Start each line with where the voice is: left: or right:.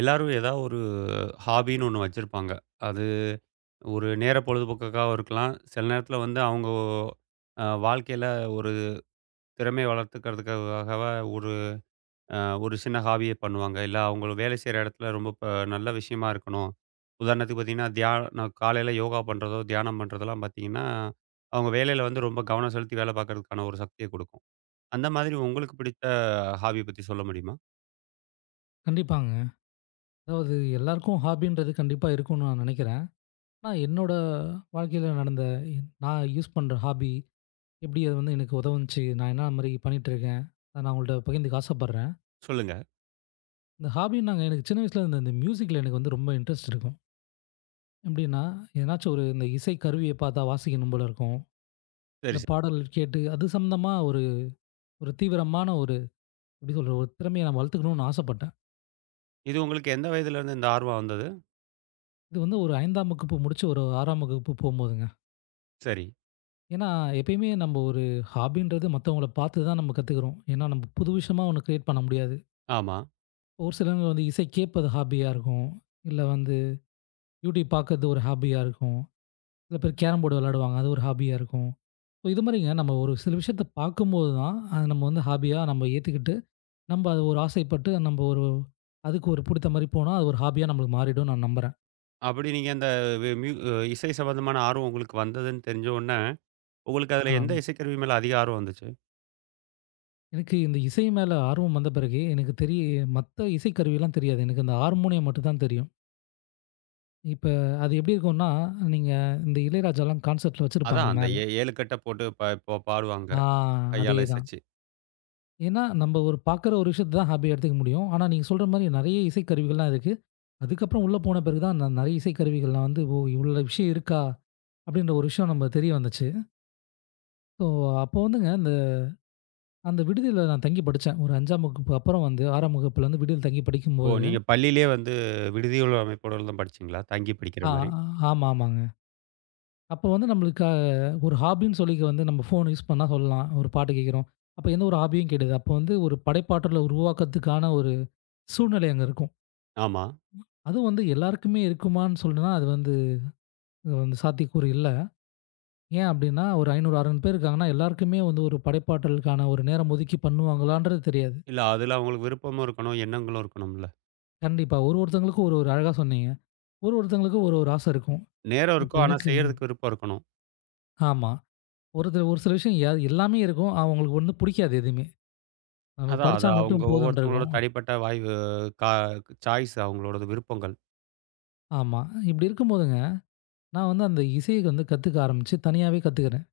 right: எல்லாரும் ஏதாவது ஒரு ஹாபின்னு ஒன்று வச்சுருப்பாங்க. அது ஒரு நேர பொழுதுபோக்குக்காகவும் இருக்கலாம். சில நேரத்தில வந்து அவங்க வாழ்க்கையில ஒரு திறமைய வளர்த்துக்கிறதுக்காகவ ஒரு அ ஒரு சின்ன ஹாபியே பண்ணுவாங்க. இல்ல அவங்க வேலை செய்ற இடத்துல ரொம்ப நல்ல விஷயமா இருக்கணும். உதாரணத்துக்கு பார்த்தீங்கன்னா, தியானம் காலையில யோகா பண்ணுறதோ, தியானம் பண்ணுறதெல்லாம் பார்த்தீங்கன்னா, அவங்க வேலையில வந்து ரொம்ப கவனம் செலுத்தி வேலை பார்க்கறதுக்கான ஒரு சக்திய குடுக்கும். அந்த மாதிரி உங்களுக்கு பிடித்த ஹாபி பத்தி சொல்ல முடியுமா?
left: கண்டிப்பாங்க. அதாவது எல்லாருக்கும் ஹாபின்றது கண்டிப்பா இருக்கும்னு நான் நினைக்கிறேன். ஆனா என்னோட வாழ்க்கையில நடந்த நான் யூஸ் பண்ற ஹாபி எப்படி அது வந்து எனக்கு உதவுனுச்சு, நான் என்ன மாரி பண்ணிட்டுருக்கேன், அத நான் உங்கள்ட்ட பகிர்ந்துக்க ஆசைப்படுறேன்.
right: சொல்லுங்க.
left: இந்த ஹாபின்னாங்க எனக்கு சின்ன வயசுல இந்த இந்த மியூசிக்ல எனக்கு வந்து ரொம்ப இன்ட்ரெஸ்ட் இருக்கும். எப்படின்னா, எதனாச்சும் ஒரு இந்த இசை கருவிய பார்த்தா வாசிக்கணும் போல இருக்கும்.
right: சரி,
left: இந்த
right: சரி.
left: பாடல் கேட்டு அது சம்மந்தமா ஒரு ஒரு தீவிரமான ஒரு எப்படி சொல்றது, ஒரு திறமைய நான் வளர்த்துக்கணும்னு ஆசைப்பட்டேன்.
right: இது உங்களுக்கு எந்த வயதிலேருந்து இந்த ஆர்வம் வந்தது?
left: இது வந்து ஒரு 5ஆம் வகுப்பு முடிச்சு ஒரு 6ஆம் வகுப்பு போம்போதுங்க.
right: சரி.
left: ஏன்னா, எப்பயுமே நம்ம ஒரு ஹாபின்றது மத்தவங்கள பார்த்து தான் நம்ம கத்துக்கிறோம். ஏன்னா, நம்ம புது விஷயமா ஒண்ணு கிரியேட் பண்ண முடியாது.
right: ஆமா.
left: ஒரு சிலவங்க வந்து இசை கேட்பது ஹாபியா இருக்கும். இல்ல வந்து யூடியூப் பார்க்கறது ஒரு ஹாபியா இருக்கும். சில பேர் கேரம் போர்டு விளையாடுவாங்க. அது ஒரு ஹாபியா இருக்கும். ஸோ இது மாரிங்க நம்ம ஒரு சில விஷயத்த பார்க்கும்போது தான், அத நம்ம வந்து ஹாபியா நம்ம ஏத்துக்கிட்டு, நம்ம அது ஒரு ஆசைப்பட்டு நம்ம ஒரு அதுக்கு ஒரு புடித்த மாரி போனா, அது ஒரு ஹாபியா நம்மளுக்கு மாறிடும்னு நான் நம்புறேன்.
right: அப்படி நீங்க அந்த வி மியூ அ இசை சம்மந்தமான ஆர்வம் உங்களுக்கு வந்ததுன்னு தெரிஞ்ச உடனே, உங்களுக்கு அதில
left: ஆ,
right: எந்த இசைக்கருவி மேல அதிக ஆர்வம் வந்துச்சு?
left: எனக்கு இந்த இசை மேல ஆர்வம் வந்த பிறகு, எனக்கு தெரிய மத்த இசைக்கருவிலாம் தெரியாது. எனக்கு இந்த ஹார்மோனியம் மட்டும் தான் தெரியும். இப்ப அது எப்படி இருக்கும்ன்னா, நீங்க இந்த இளையராஜாலாம் கான்செர்ட்ல
right: அதான்
left: வச்சிருப்பாங்க
right: அந்த
left: மேல.
right: ஏ 7 கட்ட போட்டு இப்ப பாடுவாங்க.
left: ஆ,
right: கையால
left: அதேதான்.
right: இசைச்சு.
left: ஏன்னா, நம்ம ஒரு பார்க்குற ஒரு விஷயத்த தான் ஹாபியா எடுத்துக்க முடியும். ஆனா, நீங்க சொல்ற மாரி நெறைய இசைக்கருவிகள்லாம் இருக்கு. அதுக்கப்புறம் உள்ள போன பிறகு தான் நான் நெறைய இசைக்கருவிகள்லாம் வந்து, ஓ! இவ்வளோ விஷயம் இருக்கா? அப்படின்ற ஒரு விஷயம் நம்ம தெரிய வந்துச்சு. ஸோ, அப்போ வந்துங்க அந்த அந்த விடுதியில நான் தங்கி படிச்சேன். ஒரு 5ஆம் வகுப்பு அப்புறம் வந்து 6ஆம் வகுப்புலேருந்து விடுதியில தங்கி
right: ஓ!
left: படிக்கும்போது
right: நீங்க பள்ளியிலேயே வந்து விடுதிகள் அமைப்போட தான் படிச்சீங்களா? தங்கி படிக்கிற
left: ஆ,
right: மாரி?
left: ஆமா, ஆமாங்க. அப்போ வந்து நம்மளுக்கு ஒரு ஹாபின்னு சொல்லிக்க வந்து நம்ம ஃபோன் யூஸ் பண்ணா சொல்லலாம். ஒரு பாட்டு கேட்கிறோம். அப்ப எந்த ஒரு ஹாபியும் கெடையாது. அப்போ வந்து ஒரு படைப்பாற்றல உருவாக்கத்துக்கான ஒரு சூழ்நிலை அங்க இருக்கும்.
right: ஆமா.
left: அதுவும் வந்து எல்லாருக்குமே இருக்குமான்னு சொல்லுனா, அது வந்து சாத்தியக்கூறு இல்ல. ஏன் அப்டின்னா, ஒரு 500, 600 பேர் இருக்காங்கன்னா, எல்லாருக்குமே வந்து ஒரு படைப்பாற்றலுக்கான ஒரு நேரம் ஒதுக்கி பண்ணுவாங்களான்றது தெரியாது.
right: இல்ல அதில அவங்களுக்கு விருப்பமும் இருக்கணும், எண்ணங்களும் இருக்கணும்ல.
left: கண்டிப்பா. ஒரு ஒருத்தவங்களுக்கும் ஒரு ஒரு அழகா சொன்னீங்க. ஒரு ஒருத்தவங்களுக்கும் ஒரு ஒரு ஆசை இருக்கும்.
right: நேரம்
left: இப்ப
right: இருக்கும். ஆனா
left: எனக்கு
right: செய்யறதுக்கு விருப்பம் இருக்கணும்.
left: ஆமா. ஒருத்தர் ஒரு சில விஷயம் எல்லாமே இருக்கும். அவங்களுக்கு ஒண்ணும் புடிக்காது எதுவுமே. நம்ம
right: அதான் அது
left: படிச்சா
right: அவங்க
left: மட்டும்
right: ஒவ்வொருத்தவங்களோட
left: போதுன்ருக்கும்.
right: தனிப்பட்ட வாய்வு கா சாய்ஸ் அவங்களோடது விருப்பங்கள்.
left: ஆமா. இப்படி இருக்கும்போதுங்க, நான் வந்து அந்த இசைய வந்து கத்துக்க ஆரம்பிச்சு, தனியாவே கத்துக்கிறேன்.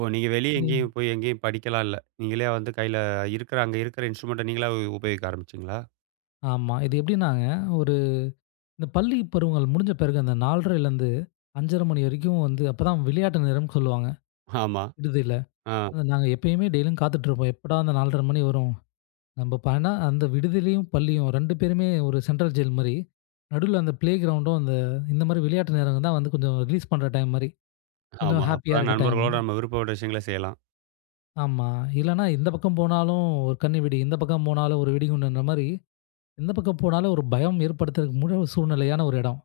right: ஓ! நீங்க வெளிய
left: சரி.
right: எங்கேயும் போய் எங்கேயும் படிக்கலாம் இல்ல. நீங்களே வந்து கையில இருக்கிற அங்க இருக்கிற இன்ஸ்ட்ருமெண்ட்ட நீங்களா உபயோகிக்க ஆரம்பிச்சீங்களா?
left: ஆமா. இது எப்படின்னாங்க, ஒரு இந்த பள்ளி பருவங்கள் முடிஞ்ச பிறகு அந்த 4:30லேருந்து 5:30 மணி வரைக்கும் வந்து அப்பதான் விளையாட்டு நேரம்னு சொல்லுவாங்க,
right: ஆமா.
left: விடுதியில.
right: ஆ,
left: அது நாங்க எப்பயுமே டெய்லியும் காத்துட்ருப்போம். எப்படா அந்த 4:30 மணி வரும்? நம்ப ப ஆனா அந்த விடுதியிலயும், பள்ளியும் 2 பேருமே ஒரு சென்ட்ரல் ஜெயில் மாரி. நடுவுல அந்த பிளே கிரவுண்டும், அந்த இந்த மாரி விளையாட்டு நேரங்கள் தான் வந்து கொஞ்சம் ரிலீஸ் பண்ற டைம் மாரி. கொஞ்சம்
right: ஆமா.
left: ஹேப்பியா
right: அப்பதான்
left: இருக்க டைம்.
right: நண்பர்களோட நம்ம விருப்பப்பட்ட விஷயங்கள செய்யலாம்.
left: ஆமா. இல்லன்னா இந்த பக்கம் போனாலும் ஒரு கண்ணி வெடி, இந்த பக்கம் போனாலும் ஒரு வெடிகுண்டுன்ற மாரி எந்த பக்கம் போனாலும் ஒரு பயம் ஏற்படுத்துறதுக்கு முழு சூழ்நிலையான ஒரு இடம்.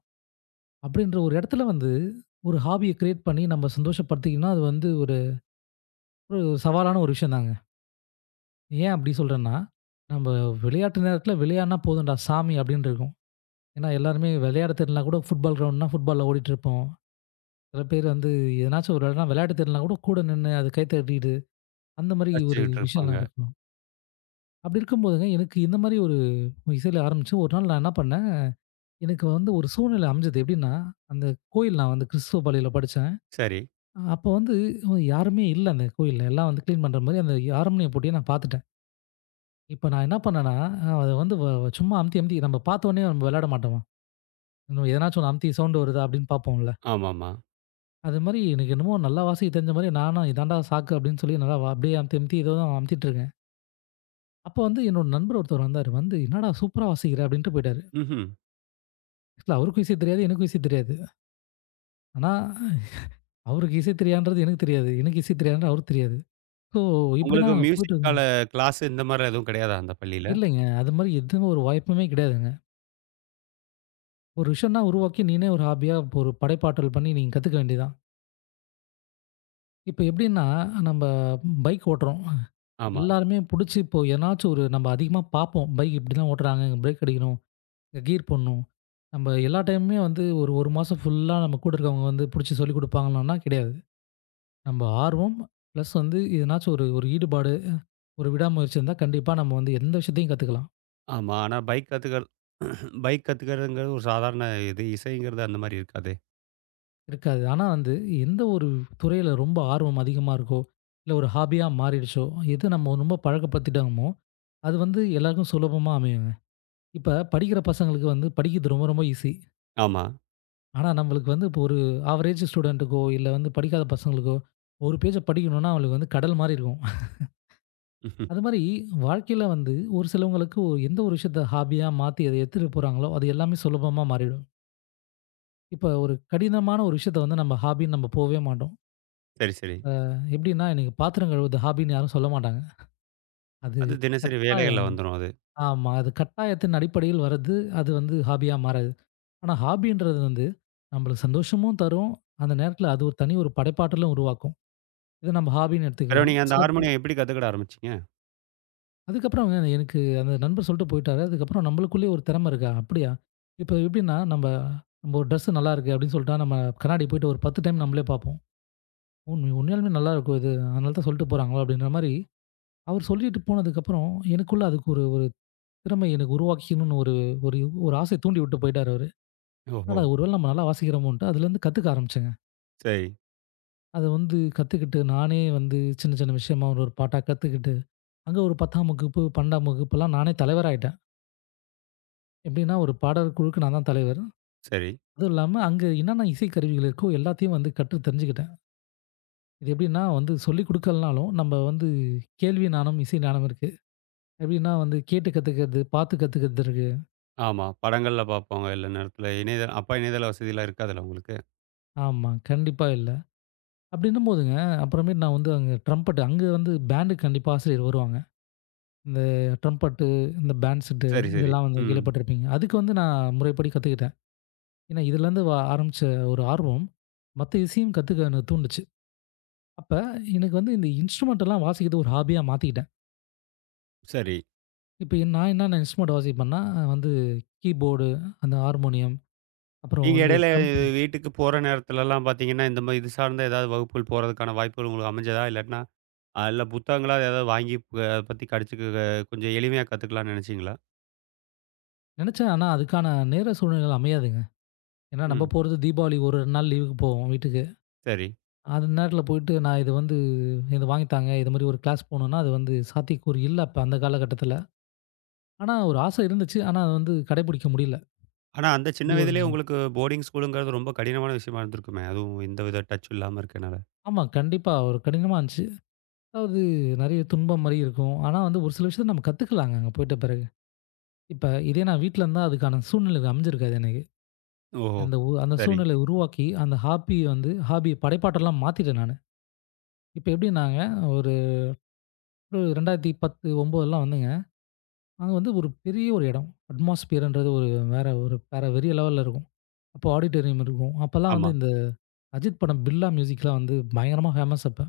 left: அப்படின்ற ஒரு இடத்துல வந்து, ஒரு ஹாபிய கிரியேட் பண்ணி நம்ம சந்தோஷப்படுத்திக்கணும்னா, அது வந்து ஒரு ஒரு சவாலான ஒரு விஷயம் தாங்க. ஏன் அப்படி சொல்றேன்னா, நம்ம விளையாட்டு நேரத்தில விளையாடுனா போதும்டா சாமி அப்படின்னு இருக்கும். ஏன்னா எல்லாருமே விளையாட தெரியலனா கூட ஃபுட்பால் கிரவுண்ட்னா ஃபுட்பால்ல ஓடிட்டுருப்போம். சில பேர் வந்து எதனாச்சும் ஒரு இடம்னா விளையாட தெரியலனா கூட கூட நின்னு அது கை தட்டிட்டு, அந்த மாரி ஒரு
right: ரசிச்சுக்கிட்டு
left: விஷயம்லாம்
right: இருப்பாங்க.
left: இருக்கும். அப்படி இருக்கும்போதுங்க எனக்கு இந்த மாரி ஒரு இசையில ஆரம்பிச்சு ஒரு நாள் நான் என்ன பண்ணேன் எனக்கு வந்து ஒரு சூழ்நிலை அமைஞ்சது எப்படின்னா, அந்த கோயில் நான் வந்து கிறிஸ்துவ பள்ளியில படிச்சேன்.
right: சரி.
left: அப்போ வந்து யாருமே இல்ல அந்த கோயில்ல. எல்லாம் வந்து கிளீன் பண்ற மாரி அந்த யாருமே பூட்டியே நான் பார்த்துட்டேன். இப்ப நான் என்ன பண்ணேன்னா, அத வந்து வ வ- சும்மா அமுத்தி அமுத்தி நம்ம பார்த்தோனே நம்ம விளையாட மாட்டோமாம். நம்ம எதனாச்சும் ஒண்ணு அமுத்தி சவுண்ட் வருதா அப்படின்னு பார்ப்போம்ல.
right: ஆமாமா.
left: அது மாரி எனக்கு என்னமோ நல்லா வாசிக்க தெரிஞ்ச மாரி நானா இதான்டா சாக்கு அப்படின்னு சொல்லி அப்படியே அமுத்தி அமுத்தி ஏதோ அமுத்திட்டு இருக்கேன். அப்போ வந்து என்னோட நண்பர் ஒருத்தர் வந்தாரு. வந்து "என்னடா சூப்பரா வாசிக்கிற" அப்படின்ட்டு போயிட்டாரு.
right: ம்ஹ்ம்.
left: ஆக்சுவலா அவருக்கும் இசை தெரியாது, எனக்கும் இசை தெரியாது. ஆனா அவருக்கு இசை தெரியான்றது எனக்கு தெரியாது. எனக்கு இசை தெரியாதுன்றது அவருக்கு தெரியாது. ஸோ
right: உங்களுக்கு
left: இப்படிதான்
right: மியூசிக்கால
left: போயிட்டுருந்தோம்.
right: கிளாஸ் இந்த மாரிலாம் எதுவும் கிடையாதா அந்த பள்ளியில?
left: இல்லைங்க. அது மாரி எதுவும் ஒரு வாய்ப்புமே கிடையாதுங்க. ஒரு விஷயம்னா உருவாக்கி நீனே ஒரு ஹாபியா ஒரு படைப்பாற்றல் பண்ணி நீங்க கத்துக்க வேண்டியதுதான். இப்ப எப்படின்னா நம்ம பைக் ஓட்டுறோம்.
right: ஆமா,
left: எல்லாருமே புடிச்சு இப்போ எதனாச்சும் ஒரு நம்ம அதிகமா பார்ப்போம். பைக் இப்படிதான் ஓட்டுறாங்க. இங்கே பிரேக் அடிக்கணும். கியர் போடணும். நம்ம எல்லா டைமுமே வந்து ஒரு 1 மாசம் ஃபுல்லா நம்ம கூட இருக்கவங்க வந்து புடிச்சு சொல்லிக் குடுப்பாங்கன்னா கிடையாது. நம்ம ஆர்வம், பிளஸ் வந்து எதனாச்சும் ஒரு ஒரு ஈடுபாடு, ஒரு விடாமுயற்சி இருந்தா கண்டிப்பா நம்ம வந்து எந்த விஷயத்தையும் கத்துக்கலாம்.
right: ஆமா. ஆனா பைக் கத்துக்கறது பைக் கத்துக்கிறதுங்கிறது ஒரு சாதாரண இது. இசைங்கிறது அந்த மாரி இருக்காதே!
left: இருக்காது. ஆனா வந்து எந்த ஒரு துறையில ரொம்ப ஆர்வம் அதிகமா இருக்கோ, இல்ல ஒரு ஹாபியா மாறிடுச்சோ, எது நம்ம ரொம்ப பழக்கப்படுத்திட்டோமோ, அது வந்து எல்லாருக்கும் சுலபமா அமையுங்க. இப்ப படிக்கிற பசங்களுக்கு வந்து படிக்கிறது ரொம்ப ரொம்ப ஈஸி.
right: ஆமா.
left: ஆனா நம்மளுக்கு வந்து இப்போ ஒரு ஆவரேஜ் ஸ்டூடண்ட்டுக்கோ, இல்ல வந்து படிக்காத பசங்களுக்கோ, ஒரு பேஜ படிக்கணும்னா அவங்களுக்கு வந்து கடல் மாரி இருக்கும்.
right: ம்ஹ்ம்.
left: அது மாரி வாழ்க்கையில வந்து ஒரு சிலவங்களுக்கு ஒரு எந்த ஒரு விஷயத்த ஹாபியா மாத்தி அத எடுத்துட்டு போறாங்களோ, அது எல்லாமே சுலபமா மாறிடும். இப்ப ஒரு கடினமான ஒரு விஷயத்த வந்து நம்ம ஹாபின்னு நம்ம போவே மாட்டோம்.
right: சரி, சரி.
left: அ எப்படின்னா, எனக்கு பாத்திரம் கழுவுறது ஹாபின்னு யாரும் சொல்ல மாட்டாங்க. அது
right: அது தினசரி வேலைகள்ல
left: கட்டாயம்
right: வந்துரும் அது.
left: ஆமா. அது கட்டாயத்தின் அடிப்படையில் வர்றது, அது வந்து ஹாபியா மாறாது. ஆனா, ஹாபின்றது வந்து நம்மளுக்கு சந்தோஷமும் தரும். அந்த நேரத்தில அது ஒரு தனி ஒரு படைப்பாற்றலும் உருவாக்கும். இத நம்ம ஹாபின்னு
right: பிறகு
left: எடுத்துக்கலாம்.
right: நீங்க அந்த
left: சில
right: ஹார்மோனியம் எப்படி கத்துக்கிட ஆரம்பிச்சீங்க?
left: அதுக்கப்புறம் எனக்கு அந்த நண்பர் சொல்லிட்டு போயிட்டாரு. அதுக்கப்புறம் நம்மளுக்குள்ளேயே ஒரு திறமை இருக்கா? அப்படியா? இப்போ எப்படின்னா, நம்ம நம்ம ஒரு ட்ரெஸ் நல்லா இருக்கு அப்படின்னு சொல்லிட்டா, நம்ம கண்ணாடி போயிட்டு ஒரு 10 டைம் நம்மளே பார்ப்போம். உண்மையாலுமே நல்லா இருக்கும் இது. அதனால தான் சொல்லிட்டு போறாங்களோ அப்படின்ற மாரி அவர் சொல்லிட்டு போனதுக்கப்புறம், எனக்குள்ள அதுக்கு ஒரு ஒரு திறமை எனக்கு உருவாக்கிக்கணும்னு ஒரு ஒரு ஒரு ஆசைய தூண்டி விட்டு போயிட்டாரு அவரு.
right: ஓஹோ!
left: என்னடா ஒரு வேளை நம்ம நல்லா வாசிக்கிறோமோன்ட்டு அதுலேருந்து கத்துக்க ஆரம்பிச்சேங்க.
right: சரி,
left: அத வந்து கத்துக்கிட்டு நானே வந்து சின்ன சின்ன விஷயமா ஒரு ஒரு பாட்டா கத்துக்கிட்டு, அங்க ஒரு 10ஆம் வகுப்பு, 12ஆம் வகுப்புலாம் நானே தலைவராயிட்டேன். எப்படின்னா ஒரு பாடல் குழுக்கு நான் தான் தலைவர்.
right: சரி.
left: அதுவும் இல்லாம அங்க என்னென்ன இசை கருவிகள் இருக்கோ எல்லாத்தையும் வந்து கற்று தெரிஞ்சுக்கிட்டேன். இது எப்படின்னா வந்து சொல்லிக் குடுக்கலனாலும் நம்ம வந்து கேள்வி ஞானம், இசை ஞானம் இருக்கு. எப்படின்னா வந்து கேட்டு கத்துக்கிறது, பார்த்து கத்துக்கிறது இருக்கு.
right: ஆமா. படங்கள்ல பார்ப்பாங்க எல்லா நேரத்துல. இணையதள அப்ப இணையதள வசதிலாம் இருக்காதுல்ல உங்களுக்கு?
left: ஆமா, கண்டிப்பா இல்ல. அப்படின்னும் போதுங்க, அப்புறமேட்டு நான் வந்து அங்க ட்ரம்பெட் அங்க வந்து பேண்டுக்கு கண்டிப்பா ஆசிரியர் வருவாங்க. இந்த ட்ரம்பெட்டு, இந்த பேண்ட் செட்டு
right: சரி, சரி.
left: இதெல்லாம் வந்து
right: ம்.
left: கேள்விப்பட்டிருப்பீங்க. அதுக்கு வந்து நான் முறைப்படி கத்துக்கிட்டேன். ஏன்னா இதுலேருந்து ஆரம்பிச்ச ஒரு ஆர்வம், மத்த இசையும் கத்துக்க என்ன தூண்டுச்சு. அப்ப எனக்கு வந்து இந்த இன்ஸ்ட்ருமெண்ட் எல்லாம் வாசிக்கிறது ஒரு ஹாபியா மாத்திக்கிட்டேன்.
right: சரி.
left: இப்ப நான் என்னென்ன இன்ஸ்ட்ருமெண்ட் வாசிப்பேன்னா, வந்து கீபோர்டு, அந்த ஹார்மோனியம், அப்புறம்
right: நீங்க
left: வந்து
right: இடையில
left: ட்ரம்ப்
right: வீட்டுக்கு போற நேரத்துலலாம் பார்த்தீங்கன்னா, இந்த மாரி இது சார்ந்த ஏதாவது வகுப்புகள் போறதுக்கான வாய்ப்புகள் உங்களுக்கு அமைஞ்சதா? இல்லாட்டினா, அதுல புத்தகங்களா ஏதாவது வாங்கி அத பத்தி கடிச்சுக்க கொஞ்சம் எளிமையா கத்துக்கலாம்னு நினைச்சீங்களா?
left: நினைச்சேன். ஆனா அதுக்கான நேர சூழ்நிலைகள் அமையாதுங்க. ஏன்னா நம்ம
right: ம்.
left: போறது தீபாவளி ஒரு 2 நாள் லீவுக்கு போவோம் வீட்டுக்கு.
right: சரி.
left: அந்த நேரத்துல போயிட்டு நான் இது வந்து "இத வாங்கி தாங்க. இது மாரி ஒரு கிளாஸ் போணும்னா, அது வந்து சாத்தியக்கூறு இல்ல" அப்ப அந்த காலகட்டத்துல. ஆனா ஒரு ஆசை இருந்துச்சு. ஆனா அது வந்து கடைபிடிக்க முடியல.
right: ஆனா அந்த சின்ன
left: இப்டி ஒரு
right: வயதிலேயே உங்களுக்கு போர்டிங் ஸ்கூலுங்கிறது ரொம்ப கடினமான விஷயமா இருந்திருக்குமே! அதுவும் எந்த வித டச் இல்லாம இருக்கனால.
left: ஆமா. கண்டிப்பா. ஒரு கடினமா இருந்துச்சு. அதாவது நெறைய துன்பம் மாரி இருக்கும். ஆனா வந்து ஒரு சில விஷயத்த நம்ம கத்துக்கலாங்க அங்க போயிட்ட பிறகு. இப்ப இதே நான் வீட்ல இருந்தா அதுக்கான சூழ்நிலை அமைஞ்சிருக்காது எனக்கு.
right: ஓஹோ!
left: அந்த
right: சரி.
left: சூழ்நிலைய உருவாக்கி, அந்த ஹாபிய வந்து ஹாபிய படைப்பாற்றலா மாத்திட்டேன் நானு. இப்ப எப்டின்னாங்க, ஒரு 2010, 9லாம் வந்து அங்க வந்து ஒரு பெரிய ஒரு இடம். அட்மாஸ்பியர்ன்றது ஒரு வேற வெறிய லெவல்ல இருக்கும். அப்போ ஆடிட்டோரியம் இருக்கும். அப்போலாம்
right: ஆமா.
left: வந்து இந்த அஜித் படம் பிர்லா மியூசிக்லாம் வந்து பயங்கரமா ஃபேமஸ் அப்ப.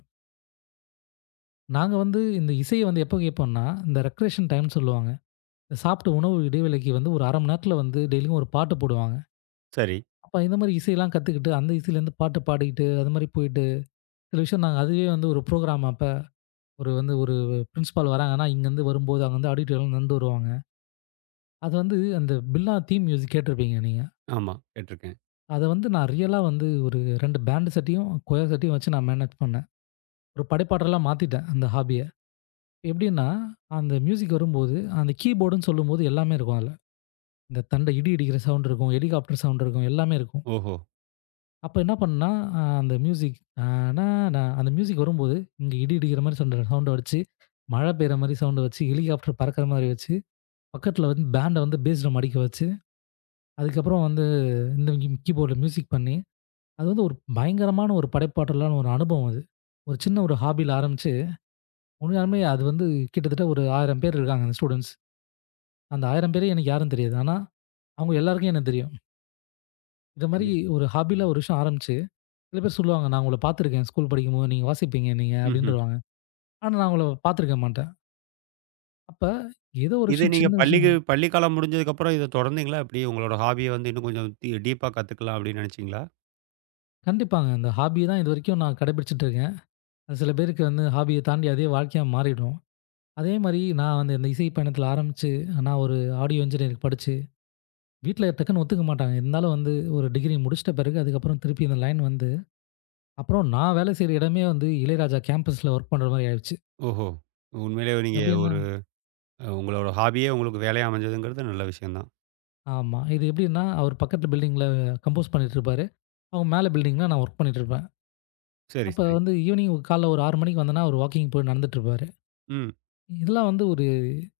left: நாங்க வந்து இந்த இசைய வந்து எப்போ கேட்போம்னா, இந்த ரெக்ரேஷன் டைம்னு சொல்லுவாங்க. இந்த சாப்பிட்ட உணவு இடைவேளைக்கு வந்து ஒரு 1/2 மணி நேரத்தில வந்து டெய்லியும் ஒரு பாட்டு போடுவாங்க.
right: சரி.
left: அப்ப இந்த மாரி இசையெல்லாம் கத்துக்கிட்டு, அந்த இசையிலேருந்து பாட்டு பாடிக்கிட்டு, அது மாரி போயிட்டு சில விஷயம் நாங்க அதுவே வந்து ஒரு புரோகிராம் அப்ப ஒரு வந்து ஒரு பிரின்சிபால் வராங்கன்னா, இங்கேருந்து வரும்போது அங்கேருந்து ஆடிட்டோரியம்லேருந்து வருவாங்க. அது வந்து அந்த பிர்லா தீம் மியூசிக் கேட்டிருப்பீங்க நீங்க.
right: ஆமா. கேட்டுருக்கேன்.
left: அத வந்து நான் ரியலா வந்து ஒரு 2 பேண்ட் சட்டையும், கொயர் சட்டையும் வச்சு நான் மேனேஜ் பண்ணேன். ஒரு படைப்பாற்றலா மாத்திட்டேன் அந்த ஹாபிய. எப்படின்னா, அந்த மியூசிக் வரும்போது, அந்த கீபோர்டுன்னு சொல்லும்போது எல்லாமே இருக்கும் அதுல. இந்த தண்டை இடி இடிக்கிற சவுண்ட் இருக்கும், ஹெலிகாப்டர் சவுண்ட் இருக்கும், எல்லாமே இருக்கும்.
right: ஓஹோ!
left: அப்ப என்ன பண்ணேன்னா, அ அந்த மியூசிக் அ நா நா அந்த மியூசிக் வரும்போது, இங்க இடி இடிக்கிற மாரி சவுண்ட வச்சு, மழை பெய்ற மாரி சவுண்ட வச்சு, ஹெலிகாப்டர் பறக்கிற மாரி வச்சு, பக்கத்துல வந்து பேண்ட வந்து பேஸ் ட்ரம் அடிக்க வச்சு, அதுக்கப்புறம் வந்து இந்த கீபோர்டுல மியூசிக் பண்ணி அது வந்து ஒரு பயங்கரமான ஒரு படைப்பாற்றலான ஒரு அனுபவம் அது. ஒரு சின்ன ஒரு ஹாபில ஆரம்பிச்சு, உண்மையாலுமே அது வந்து கிட்டத்தட்ட ஒரு 1000 பேர் இருக்காங்க அந்த ஸ்டூடண்ட்ஸ். அந்த 1000 பேரையும் எனக்கு யாருன்னு தெரியாது. ஆனா, அவங்க எல்லாருக்கும் என்ன தெரியும். இந்த மாரி
right: கண்டிப்
left: ஒரு ஹாபில ஒரு விஷயம் ஆரம்பிச்சு, சில பேர் சொல்லுவாங்க, "நான் உங்கள பார்த்துருக்கேன். ஸ்கூல் படிக்கும்போது நீங்க வாசிப்பீங்க நீங்க"
right: ம்ஹ்ம்.
left: அப்படின்ருவாங்க. ஆனா, நான் அவங்கள பார்த்துருக்க மாட்டேன். அப்ப ஏதோ ஒரு
right: இது
left: விஷயம்
right: நீங்க
left: சின்ன
right: பள்ளிக்கு
left: விஷயம்
right: பள்ளி காலம் முடிஞ்சதுக்கப்புறம் இத தொடர்ந்தீங்களா? எப்படி உங்களோட ஹாபிய வந்து இன்னும் கொஞ்சம் டீப்பா கத்துக்கலாம் அப்படின்னு நினைச்சீங்களா?
left: கண்டிப்பாங்க. இந்த ஹாபி தான் இதுவரைக்கும் நான் கடைபிடிச்சுட்டு இருக்கேன். அது சில பேருக்கு வந்து ஹாபிய தாண்டி அதே வாழ்க்கையா மாறிடும். அதே மாரி நான் வந்து இந்த இசை பயணத்தில ஆரம்பிச்சு, நான் ஒரு ஆடியோ இன்ஜினியரிங் படிச்சு வீட்ல டக்குன்னு ஒத்துக்க மாட்டாங்க. இருந்தாலும் வந்து ஒரு டிகிரி முடிச்சிட்ட பிறகு, அதுக்கப்புறம் திருப்பி இந்த லைன் வந்து அப்புறம் நான் வேலை செய்ற இடமே வந்து இளையராஜா கேம்பஸ்ல ஒர்க் பண்ற மாரி ஆயிருச்சு.
right: ஓஹோ! உண்மையிலேயே நீங்க
left: எப்படின்னா
right: ஒரு உங்களோட ஹாபியே உங்களுக்கு வேலையா அமைஞ்சதுங்கிறது நல்ல விஷயம் தான்.
left: ஆமா. இது எப்படின்னா, அவர் பக்கத்து பில்டிங்ல கம்போஸ் பண்ணிட்டுருப்பாரு. அவங்க மேல பில்டிங்ல நான் ஒர்க் பண்ணிட்டுருப்பேன்.
right: சரி,
left: அப்ப
right: சரி.
left: வந்து ஈவினிங் காலைல ஒரு 6 மணிக்கு வந்தேன்னா, அவர் வாக்கிங் போய் நடந்துட்டுருப்பாரு.
right: ம்.
left: இதெல்லாம் வந்து ஒரு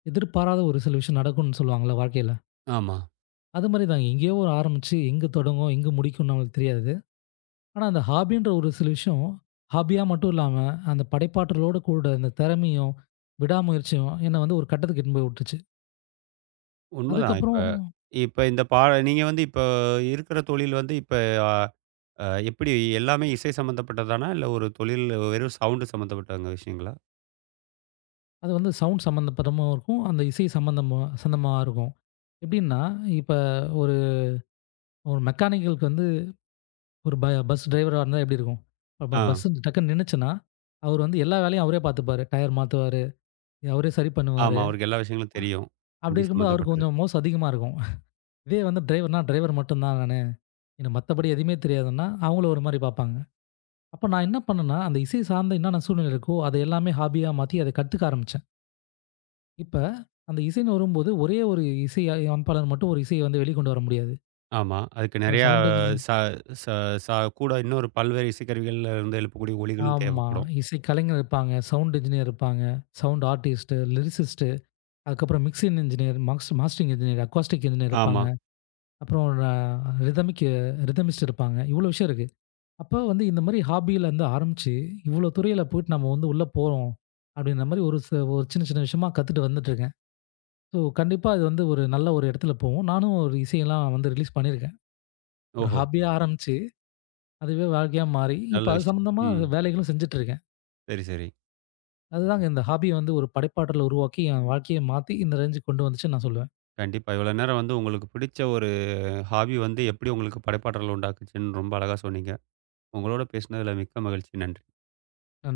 left: எதிர்பாராத ஒரு சில விஷயம் நடக்கும்னு சொல்லுவாங்கல்ல வாழ்க்கையில.
right: ஆமா.
left: அது மாரி தான் எங்கேயோ ஒரு ஆரம்பிச்சு, எங்க தொடங்கும், எங்க முடிக்கும்னு நம்மளுக்கு தெரியாது. ஆனா, அந்த ஹாபின்ற ஒரு சில விஷயம், ஹாபியா மட்டும் இல்லாம, அந்த படைப்பாற்றலோட கூட அந்த திறமையும், விடாமுயற்சியும் என்ன வந்து ஒரு கட்டத்துக்கு இட்டுன்னு போய் விட்டுச்சு.
right: உண்மதான். இப்ப
left: அதுக்கப்புறம்
right: இப்ப இந்த பா நீங்க வந்து இப்ப இருக்கிற தொழில் வந்து இப்ப அ அ எப்படி எல்லாமே இசை சம்மந்தப்பட்டதானா? இல்ல ஒரு தொழில் வெறும் சவுண்ட் சம்மந்தப்பட்டங்க விஷயங்களா?
left: அது வந்து சவுண்ட் சம்மந்தப்பட்டமாவும் இருக்கும். அந்த இசை சம்மந்தமா சம்மந்தமா இருக்கும். எப்படின்னா, இப்ப ஒரு ஒரு மெக்கானிக்கலுக்கு வந்து ஒரு பஸ் டிரைவரா இருந்தா எப்படி இருக்கும்? இப்ப
right: ஆ.
left: பஸ் டக்குன்னு நின்னுச்சுன்னா, அவரு வந்து எல்லா வேலையும் அவரே பார்த்துப்பாரு. டயர் மாத்துவாரு, அவரே சரி
right: ஆமா.
left: பண்ணுவாரு.
right: அவருக்கு எல்லா விஷயங்களும் தெரியும்.
left: அப்படி
right: வண்டி
left: இருக்கும்போது அவருக்கு
right: சம்மந்தப்பட்டது.
left: கொஞ்சம் மவுசு அதிகமா இருக்கும். இதே வந்து டிரைவர்னா, டிரைவர் மட்டும் தான் நானு. எனக்கு மத்தபடி எதுவுமே தெரியாதுன்னா, அவங்கள ஒரு மாரி பார்ப்பாங்க. அப்ப நான் என்ன பண்ணேன்னா, அந்த இசை சார்ந்த என்னென்ன சூழ்நிலை இருக்கோ, அது எல்லாமே ஹாபியா மாத்தி அத கத்துக்க ஆரம்பிச்சேன். இப்ப அந்த இசைன்னு வரும்போது, ஒரே ஒரு இசை அமைப்பாளர் மட்டும் ஒரு இசைய வந்து வெளிக்கொண்டு வர முடியாது.
right: ஆமா. அதுக்கு
left: இப்ப
right: நெறையா
left: சவுண்ட் என்ஜினியர்
right: ச ச ச கூட இன்னொரு பல்வேறு இசைக்கருவிகள்ல இருந்து எழுப்பக்கூடிய ஒலிகளும்
left: ஆமா.
right: தேவைப்படும்.
left: இசை கலைஞர் இருப்பாங்க, சவுண்ட் என்ஜினியர் இருப்பாங்க, சவுண்ட் ஆர்டிஸ்ட்டு, லிரிசிஸ்ட்டு, அதுக்கப்புறம் மிக்சிங் என்ஜினியர், மாக்ஸ் மாஸ்டரிங் என்ஜினியர், அக்வாஸ்டிக் என்ஜினியர்
right: ஆமா.
left: இருப்பாங்க. அப்புறம் அ ரிதமிக் ரிதமிஸ்ட் இருப்பாங்க. இவ்வளோ விஷயம் இருக்கு. அப்ப வந்து இந்த மாரி ஹாபிலருந்து ஆரம்பிச்சு, இவ்வளோ துறையில போயிட்டு நம்ம வந்து உள்ள போறோம், அப்படின்ற மாரி ஒரு சின்ன சின்ன விஷயமா கத்துட்டு வந்துட்டுருக்கேன். ஸோ கண்டிப்பா இது வந்து ஒரு நல்ல ஒரு இடத்துல போவும். நானும் ஒரு இசையெல்லாம் வந்து ரிலீஸ் பண்ணியிருக்கேன். ஒரு
right: ஓஹோ!
left: ஹாபியா ஆரம்பிச்சு, அதுவே வாழ்க்கையா மாறி,
right: நல்ல
left: இப்ப அது
right: விஷயம்.
left: சம்மந்தமா
right: ம்.
left: வேலைகளும் செஞ்சுட்டு இருக்கேன்.
right: சரி, சரி.
left: அதுதாங்க இந்த ஹாபிய வந்து ஒரு படைப்பாற்றல உருவாக்கி, என் வாழ்க்கைய மாத்தி இந்த ரேஞ்சுக்கு கொண்டு வந்துச்சுன்னு நான் சொல்லுவேன்.
right: கண்டிப்பா. இவ்வளோ நேரம் வந்து உங்களுக்கு பிடிச்ச ஒரு ஹாபி வந்து எப்படி உங்களுக்கு படைப்பாற்றல் உண்டாக்குச்சுன்னு ரொம்ப அழகா சொன்னீங்க. உங்களோட பேசினதுல மிக்க மகிழ்ச்சி. நன்றி.
left: நன்றி.